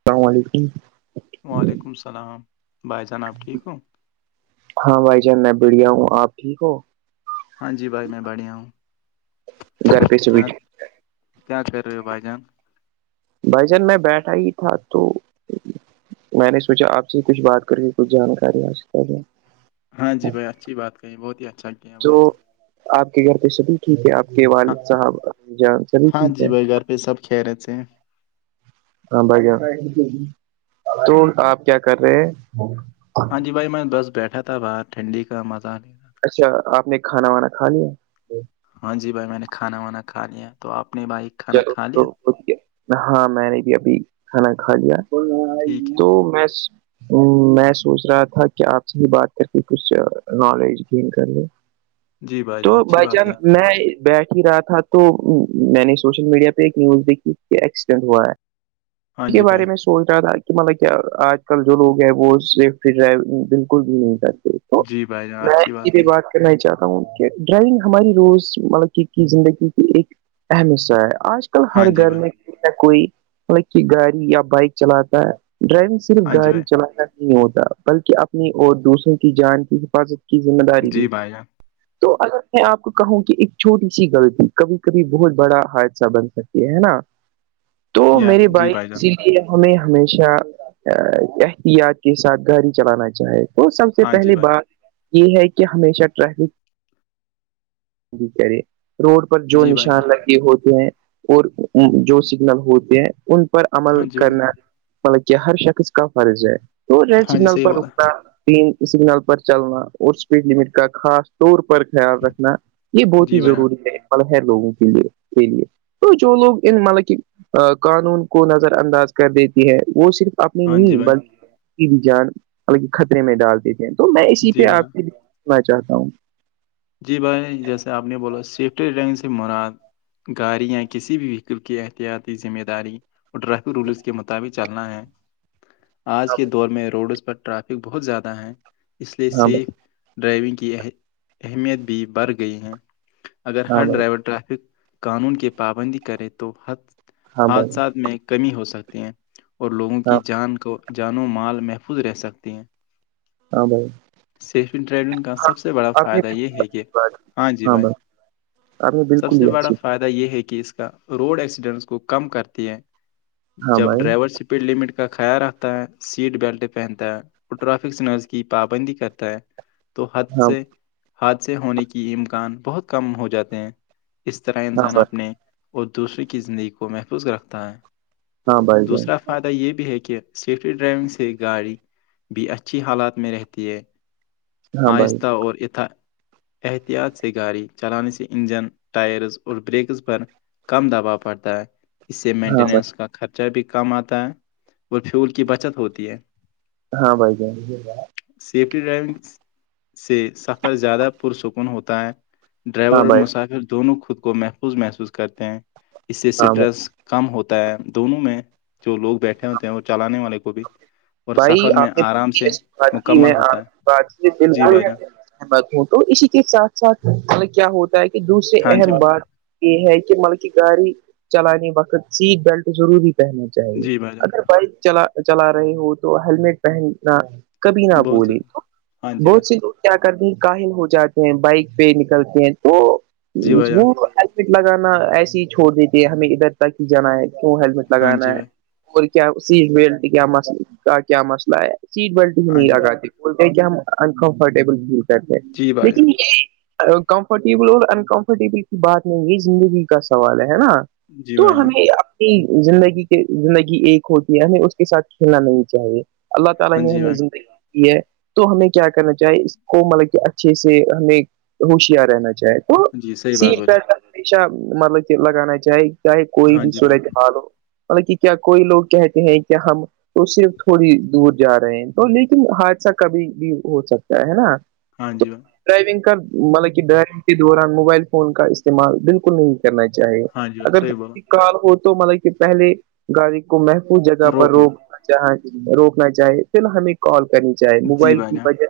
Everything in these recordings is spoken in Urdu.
اسلام علیکم وعلیکم السلام بھائی جان اپ ٹھیک ہو ہاں بھائی جان میں بڑھیا ہوں آپ ٹھیک ہو ہاں جی بھائی میں باڑیا ہوں گھر پہ سے کیا بیٹھ کیا کرے ہو بھای جان بھای جان میں بیٹھا ہی تھا تو میں نے سوچا آپ سے کچھ بات کر کے کچھ جانکاری حاصل کر لو ہاں جی بھائی اچھی بات کہی بہت ہی اچھا کیا ہے تو بھائی جان آپ کے گھر پہ سبھی ٹھیک ہے آپ کے ہاں والد صاحب جان سبھی ٹھیک ہے یہ سب خیرت سے ہیں ہاں بھائی تو آپ کیا کر رہے ہاں جی بھائی میں بس بیٹھا تھا باہر ٹھنڈی کا مزہ نہیں اچھا آپ نے کھانا وانا کھا لیا ہاں جی بھائی میں نے کھانا وانا کھا لیا تو آپ نے بھائی کھانا چلو کھا تو لیا ہاں میں نے بھی ابھی کھانا کھا لیا ٹھیک ہے تو میں میں سوچھ رہا تھا کہ آپ سے ہی بات کر کے کچھ نالج گین کر لیں جی تو جان اچھی بھائی بات جان ہے میں بیٹھ ہی رہا تھا تو میں نے سوشل میڈیا پہ ایک نیوز دیکھی ایکسیڈینٹ ہوا ہے ہاں اس کے جی بھائی بارے میں سوچھ رہا تھا کہ مطلب کیا آج کل جو لوگ ہیں وہ سیفٹی ڈرائیونگ بالکل بھی نہیں کرتے تو جی بھائی جان میں اچھی کی بھی کہی بات کرنا چاہتا ہوں کہ ڈرائنگ ہماری روز مطلب زندگی کی ایک اہمص آج کل ہاں ہر جی گھر بھائی میں کوئی مطلب کہ گاڑی یا بائک چلاتا ہے ڈرائیونگ صرف ہاں جی گاڑی بھائی چلاتا ہے نہیں ہوتا بلکہ اپنی اور دوسروں کی جان کی حفاظت کی ذمہ داری بھی جی بھائی جان تو اگر میں آپ کو کہوں کہ ایک چھوٹی سی غلطی کبھی کبھی بہت بڑا حثہ بن سکتی ہے نا تو یا میری جی بھائی جان بائک یہ ہمیں ہمیشہ احتیاط کے ساتھ گاڑی چلانا چاہے وہ سب سے ہاں جی پہلی بات بھائی یہ ہے کہ ہمیشہ ٹریفکے روڈ جو جی بھائی نشان جان لگی ہوتے ہیں اور جو سگنل ہوتے ہیں ان پر عمل ہاں جی بھائی کرنا مطلب کہ ہر شخص کا فرض ہے تو جو ہاں جی سگنل صحیح پر بولا رکنا تین سگنل پر چلنا اور اسپیڈ لمٹ کا خاص طور پر خیال رکھنا یہ بہت ہی جی بھائی ضروری ہے مطلب ہےہر لوگوں کے لیے یہ لیے تو جو لوگ ان مطلب کہ قانون کو نظر انداز کر دیتی ہے وہ صرف اپنی ہاں جی نہیں بھائی بل کی بھی جان بکہ خطرے میں ڈالتے تھے تو میں اسی جی پہ بھائی آپ کے لیےنا چاہتا ہوں جی بھائی جیسے آپ نے بولا سیفٹی ٹک سے مراد گاڑی یا کسی بھی وہیکل کی احتیاطی ذمہ داری اور ٹریفک رولس کے مطابق چلنا ہے [inaudible] آج کے دور میں روڈز پر ٹرافک بہت زیادہ ہیں اس لیے ہاں سیف ڈرائیونگ کی اہمیت بھی بڑھ گئی ہے اگر ہر بھائی ڈرائیور ٹریافک قانون کی پابندی کریں تو ہاں بھائی حادثات میں کمی ہو سکتی ہیں اور لوگوں ہاں بھائی ہاں کی جان کو جان و مال محفوظ رہ سکتی ہیں ہلو سیفی ٹریولنگ کا سب سے بڑا نے فائدہ یہ ہے کہ ہاں جی بھائی ہمیں سب بالکل ہی سے آچ بڑا فائدہ یہ ہے کہ اس کا روڈ ایکسیڈنٹس کو کم کرتی ہیں ہاں جب بھائی ڈرائیور سی لمٹ کا خیال رکھتا ہے سیٹ بیلٹ پہنتا ہے اور ٹرریفک سنرز کی پابندی کا کرتا ہے تو حد ہاں سے حادثے ہونے کی امکان بہت کم ہو جاتے ہیں اس طرح ہاں انسان بھائی اپنے اور دوسرے کی زندگی کو محفوظ رکھتا ہے ہاں بھائی جان دوسرا فائدہ یہ بھی ہے کہ سیفٹی ڈرائیونگ سے گاڑی بھی اچھی حالات میں رہتی ہے ہاں بھائی آہستہ اور ات احتیاط سے گاڑی چلانے سے انجن ٹائرز اور بریکس پر کم دباؤ پڑتا ہے اس سے ہاں مینٹیننس بھائی کا خرچہ بھی کم آتا ہے اور فیول کی بچت ہوتی ہے ہاں بائی جان سیفٹی ڈرائیونگ سے سفر زیادہ پرسکون ہوتا ہے ہاں ڈرائیور اور بھائی مسافر دونوں خود کو محفوظ محسوظ کرتے ہیں اس سے ہاں بھائی اسٹریس کم ہوتا ہے دونوں میں جو لوگ بیٹھے ہوتے ہیں وہ چلانے والے کو بھی اور بھائی سفر میں آپ نے خود آرام کی سے ایسی بات کی میں مکمل آ ہوتا ہے [inaudible] جی بالکل بھائی جان ہمت ہوں تو اسی کے ساتھ ساتھ کیا ہوتا ہے کہ دوسرے ہاں جی اہم بھائی بات یہ ہے کہ مطلب کہ گاڑی چلانے وقت سیٹ بیلٹ ضروری پہنیں چاہے جی بھائی جان اگر بائک چ چلا رہے ہو تو ہیللمٹ پہننا کبھی نہ بہت بولے ضروری ہاں جی بھائی بہت سی کیا کرتے کاہل ہو جاتے ہیں بائک پہ نکلتے ہیں تو جی بھائی جان وہ ہیلمٹ لگانا ایسے ہی چھوڑ دیتے ہے ہمیں ادھر تک ہی جانا ہے کیوں ہیلمٹ ہاں لگانا جی ہے بھائی اور کیا سیٹ بیلٹ کیا مس کا کیا مسئلہ ہے سیٹ بیلٹ بھی ہاں نہیں جی بھائی لگات د بولتے کہ ہم انکمفرٹیبل فیل کرتے جی بھائی لیکن جان کمفرٹیبل اور ان کمفرٹیبل کی بات نہیں ہے زندگی کا سوال ہے ہے نا جی تو بھائی جان ہمیں اپنی زندگی کے زندگی ایک ہوتی ہے ہمیں اس کے ساتھ کھیلنا نہیں اللہ تعالی ہاں نے جی ہمیں بھائی زندگی یہ تو ہمیں کیا کرنا چاہیے اس کو مطلب کہ اچھے سے ہمیں ہوشیار رہنا چاہیں تھ وہ جی صحیح بات سیٹ بولی بی ہمیشہ مطلب کہ لگانا چاہے چاہے کوئی ہاں بھی جی بھائی سورجحال ہو مطلب کہ کیا کوئی لوگ کہتے ہیں کیا ہم تو صرف تھوڑی دور جا رہے ہیں تو لیکن حادثہ کبھی بھی ہو سکتا ہے نا ہاں جی باں ڈرائیونگ کا مطلب کہ ڈرائیونگ کے دوران موبائل فون کا استعمال بالکل نہیں کرنا چاہیے ہاں جی بھائی اگر صحیح بولا کال ہو تو مطلب کہ پہلے گاڑی کو محفوظ جگہ پر روک لو روکنا چاہ روکنا چاہے پھر ہمیں کال کرنی چاہی جی موبائل بھائی کی جان وجہ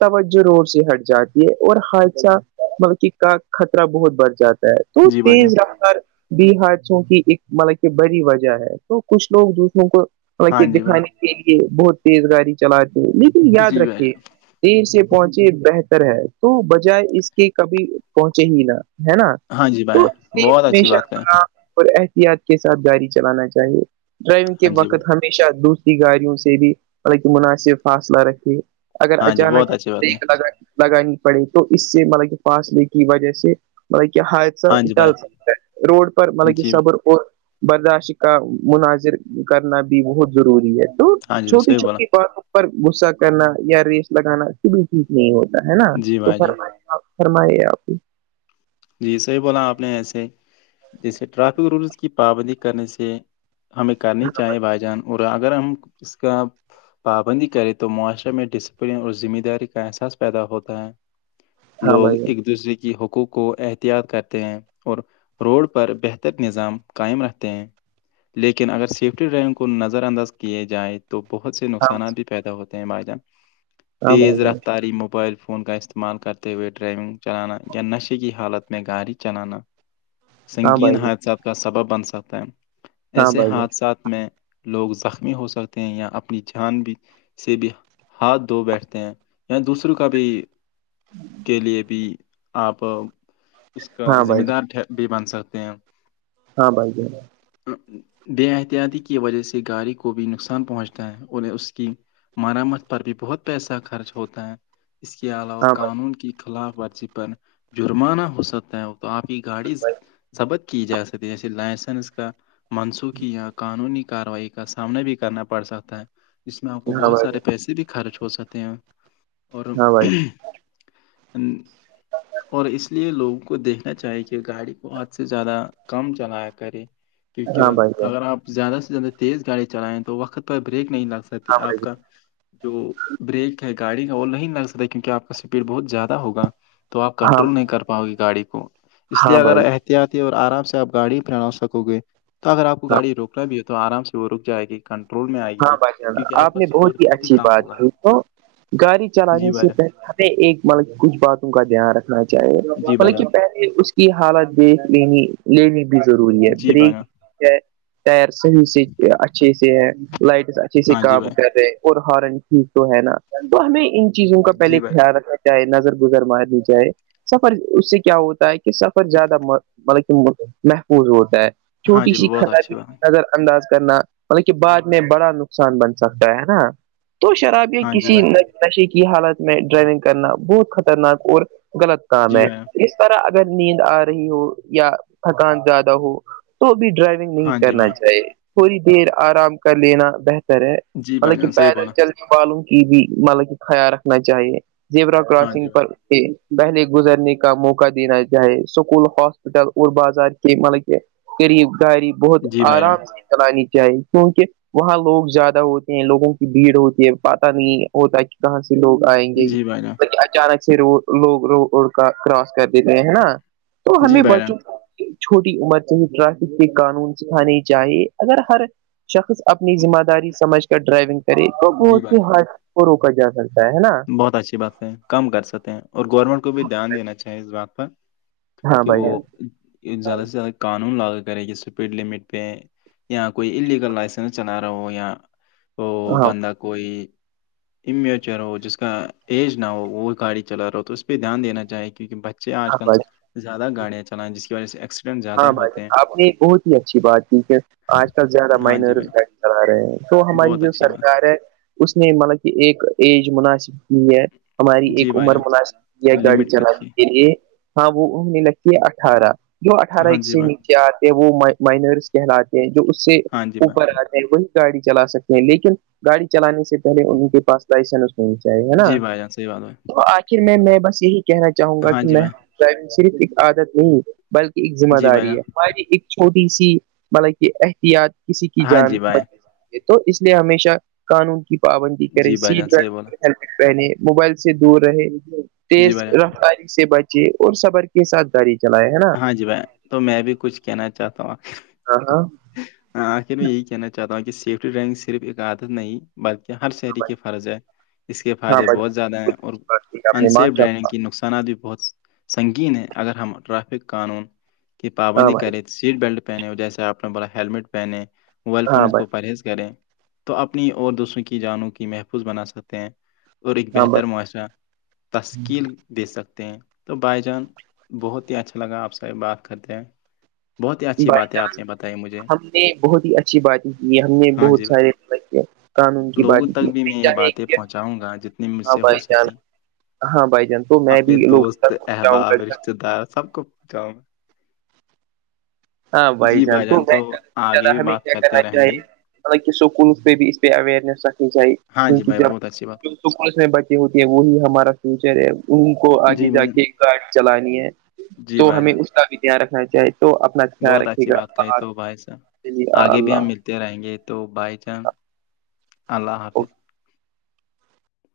توجہ رڑ سے ہٹ جاتی ہے اور حادثہ مط کا خطرہ بہت بڑھ جاتا ہے تو جی بھائی جان تیز بار بھی حادثوں کی ایک مطلب کہ بڑی وجہ ہے تو کچھ لوگ دوسروں کو مطلب ہاں کہ جی بھائی دکھانے کے لیے بہت تیز گاڑی چلاتے ہیں لیکن یاد جی بھائی رکھیے جان دیر سے پہنچے بہتر ہے تو بجائے اس کے کبھی پہنچے ہی نہا ہے نا ہاں جی بائی تو اسے بہت اچھی ہمیشہ بات کہیں آرام اور احتیاط کے ساتھ گاڑی چلانا چاہیے ڈرائیونگ کے ہاں جی بھائی وقت ہمیشہ دوس گاڑیوں سے بھی مطلب کہ مناسب فاصلہ رکھے اگر ہاں جی بہت اچانک اچھی بات کہیں لگا لگانی پڑے تو اس سے مطلب کہ فاصلے کی وجہ سے مطلب کہ حادثہ ہاں جی ڈال بھائی ستا روڈ پر مطلب کہ جی صبر اور برداشت کا مناظر کرنا بھی بہت ضروری ہے تو ہاں جی بھائی، چھوٹی صحیح بولا چھوٹی باتوں پر غصہ کرنا یا ریس لگانا بھی ٹھیک نہیں ہوتا ہے نا جی تو بھائی جان فرمپ فرمائی آپ کو جی صحیح بولا آپ نے ایسے جیسے ٹرافک رولس کی پابندی کرنے سے ہمیں کرنی چاہیے بھائی جان اور اگر ہم اس کا پابندی کرے تو معاشرے میں ڈسپلن اور ذمہ داری کا احساس پیدا ہوتا ہے ہاں لوگ بھائی ایک دوسرے کی حقوق کو احتیاط کرتے ہیں اور روڈ پر بہتر نظام قائم رکھتے ہیں لیکن اگر سیفٹی ڈرائیونگ کو نظر انداز کیے جائے تو بہت سے ہاں نقصانات بھی پیدا ہوتے ہیں بھائی جہان ہاں بھائی تیز جان رفتاری موبائل فون کا استع استعمال کرتے ہوئے ڈرائیونگ چلانا یا نشے کی حالت میں گاڑی چلانا سنگین حادثات کا سبب بن سکتا ہے ہاں ایسے بھائی جان حادثات میں لوگ زخمی ہو سکتے ہیں یا اپنی جان بھی سے بھی ہاتھ دھو بیٹھتے ہیں یا دوسروں کا بھی کے لیے بھی تو اس کا ہاں ذمہ بھائی دار بھی بن سکتے ہیں ہاں بھائی ج بے احتیاطی کی وجہ سے گاڑی کو بھی نقصان پہنچتا ہے اوریں اس کی ہمارا مت پر بھی بہت پیسہ خرچ ہوتا ہے اس کے علاوہ ہاں بھائی قانون کی خلاف ورزی پر جرمانہ ہو سکتا ہے تو آپ کی گاڑی ضبط کی جا سکتی جیسے لائسنس کا منسوخی یا قانونی کاروائی کا سامنا بھی کرنا پڑ سکتا ہے ج میں آپ کو جان ہاں بہت بھائی سارے پیسے بھی خرچ ہو سکتے ہیں اور ہاں بھائی ا اور اس لیے لوگوں کو دیکھنا چاہیے کہ گاڑی کو حد سے زیادہ کم چلایا کرے کیونکہ ہاں بھائی اگر آپ زیادہ سے زیادہ تیز گاڑی چلائیں تو وقت پرہ بریک نہیں لگ س ہاں آپ بھائی کا جو بریک ہے گاڑی کا وہ نہیں لگ سکتا کیونکہ آپ کا اسپیڈ بہت زیادہ ہوگا تو آپ ہاں کنٹرول بھائی نہیں کر پاؤ گی گاڑی کو ہاں اس لیے ہاں اگر بھائی آتی ہے اور آرام سے آپ گاڑی پنا سکو گے تو اگر آپ کو ہاں گاڑی روکنا بھی ہے تو آرام سے وہ رک جائے گی کنٹرول میں آئی ہاں بھائی جانا آپ نے بہت ہی اچھی بات ہوگا کی تو گاڑی جی چلانے بھائی جان سےہلے ایک مطلب کچھ باتوں کا دھیان رکھنا چاہیے جی بھائی مطلب کہ جان پہلے اس کی حالت دیکھ لینی لینی بھی ضروری ہے جی بھائی بریک جان ٹائر صحیح سے اچھے سے ہے لائٹس اچھے سے ہاں جی کام بھائی کر رہے اور ہارن چیز تو ہے نا تو ہمیں ان چیزوں کا پہلے جی بھائی جان خیال رکھنا ہے نظر گزر مارج ہے سفر اس سے کیا ہوتا ہے کہ سفر زیادہ مطلب کہ محفوظ ہوتا ہے ہاں چھوٹی جی س ک بہت کی اچھی بات ہے اگر انداز کرنا مطلب کہ بعد میں بڑا نقصان بن سکتا ہے نا تو شراب ہاں جی کسی بھائی نشے کی حالت میں ڈرائیونگ کرنا بہت خطرناک اور غلط کام جی ہے بھائی اگر نیند آ رہی ہو یا تھکان زیادہ ہو تو بھی ڈرائی نہیں ہاں جی کرنا بھائی چاہیے تھوڑی دیر آرام کر لینا بہتر ہے جی بھائی حطالک جان صحیح پیدل بولا چلتے والوں کی بھی مطلب کی خیال رکھنا چاہیے زیا ہاں کراسنگ جی پر بھائی دہلے گزرنے کا موقع دینا چاہے اسکول ہاسپٹل اور بازار کے ملک قریب گااری بہت جی بھائی جان آرام سے چلانی چاہیے کیونکہ وہاں لوگ زیادہ ہوتے ہیں لوگوں کی بھیڑ ہوتی ہے پاتہ نہیں ہوتا ہے کہ کہاں سے لوگ آئیں گے جی بھائی جان اچانک لوگ کراس کر دیتے ہیں نا تو جی ہمیں بھائی جان بچوں چھوٹی عمر سے ہی ٹریفک کے قانون سکھانے چاہیے اگر ہر شخص اپنی ذمہ داری سمجھ کر ڈرائیونگ کرے تو جی بہت بھائی سے جان حادثے کو روکا جا سکتا ہے نا بہت اچھی بات ہے کم کر سکیں اور گورنمنٹ کو بھی دھیان دینا چاہے اس بات پر ہاں کہ بھائی وہ جان زیادہ سے زیادہ قانون لاگو کرے جیپیڈ لمٹ پہ یا کوئی انلیگل لائسنس چلا رہا ہو یا وہ ہاں بندہ کوئی امیچر ہو جس کا ایج نہ ہو وہ گاڑی چلا رہا ہو تو اس پہ دھیان دینا چاہے کیونک بچے آج ہاں کل بھائی زیادہ گاڑیاںلائیں جس وجہ سےس ہاں بھائی آپ نے بہت ہی اچھی بات کی ہے آج کل زیادہ ہاں جی مائنر بھائی چ رہے ہیں تو ہماری بہت جو اچھی بات سرکار ہے اس نے مطلب کہ ایک ایج مناسب ہے ہماری جی ایک بھائی عمر جان مناسب کی ہے گاڑی لمٹ چلانے رکھیے کے لیے ہاں وہ انہوں نے لگھی ہے اٹھارہ جو اٹھارہ ہاں ایک جی سے بھائی نیچے آتے وہ مائنرس کہلاتے ہیں جو اس سے ہاں جی بھائی اوپر آ وہی گاڑی چلا سکتے ہیں لیکن گاڑی چلانے سے پہلے ان کے پاس لائسنس جائے ہے نا جی بھائی جان صحیح بات بھائی پھر میں میں بس یہی کہنا چاہوں گا ہاں کہ جی میں بھائی ڈرائیونگ صرف ایک عادت نہیں بلکہ ایک ذمہ جی بھائی داری جان ہے ہماری ایک چھوٹی سی مطلب کہ احتیاط کسی کی ہاں جان جی بھائی بچک تو اس لیے ہمیشہ قانون کی پابندی کرے جی بھائی سیٹ جان صحیح بولا بی ہیلمٹ پہنے موبائل سے دور رہے جی تیز بھائی جان رفتاری سے بچے اور صبر کے ساتھ گاڑی چلائے ہے نا ج ب تو میں بھی کچھ کہنا چاہتا ہوں ہاں ہاں ہ آخر میں یہی کہنا چاہتا ہوں کہ سیفٹی رینگ صرف ایک عادت نہیں بلکہ ہر شہری کی فرض ہے اس کے ہاں بھائی ہاں فائدے بھائی بہت زیادہ بالکل ہیں اور اچھی بات کی آپ نے ماں انسییف ڈرائیونگ کے نقصات بھی بہت سنگین ہے اگر ہم ٹریفک قانون کی ہاں پابندی بھائی کریں تو سیٹ بیلٹ پہنے جیسے آپ نے بولا ہیلمٹ پہنے موبائل فون ہاں اس کو بھائی پرہیز کریں تو اپنی اور دوسروں کی جانوں کی محفوظ بنا سکتے ہیں اور ایک ہاں بہتر بھائی معاشرہ تشکیل دے سکتے ہیں تو بائی جان بہت ہی اچھا لگا آپ سے بات کرتے ہیں بہت ہی اچھی بائی باتیں چانس آپ نے بتائی مجھے ہم نے بہت ہی اچھی باتیں کی ہم نے ہاں جی بہت بھائی سارے قانون کی لوگوں باتیں کی تک بھی میں یہ چاہے باتیں کہ پہنچاؤں گا جتنی مجھ ہاں سے ہو بھائی جان سکی ہاں بھائی جان تو میں اپنے بھی لوگوں دوست تک پہنچاؤں احباب گا رشتتے دار سب کو جاؤ میں ہاں بھائی جان بھی ہم بات کیا کرتے کرنا رہیں گے چاہی حالانکہ سکولوں پ بھی ا اس پ اوئنیس رکھنی چاہیے ہاں جی کیونکہ بھائی بہت اچھی بات جب کہی۔ س میں بچی ہوتی ہیں وہی ہمارا فیوچر ہے ان کو آگے جی جا بھائی جان کے گاڑی چلانی ہے جی تو بھائی ہمیں جان اس کا بھی دھیان رکھنا چاہیے تو اپنا خیال بہت رکھیے اچھی گا بات کہے اللہ تو بھائی صا چلیے آگے بھی ہم اللہ ملتے رہیں گے تو بائی چانس اللہ اوکے۔ حافظ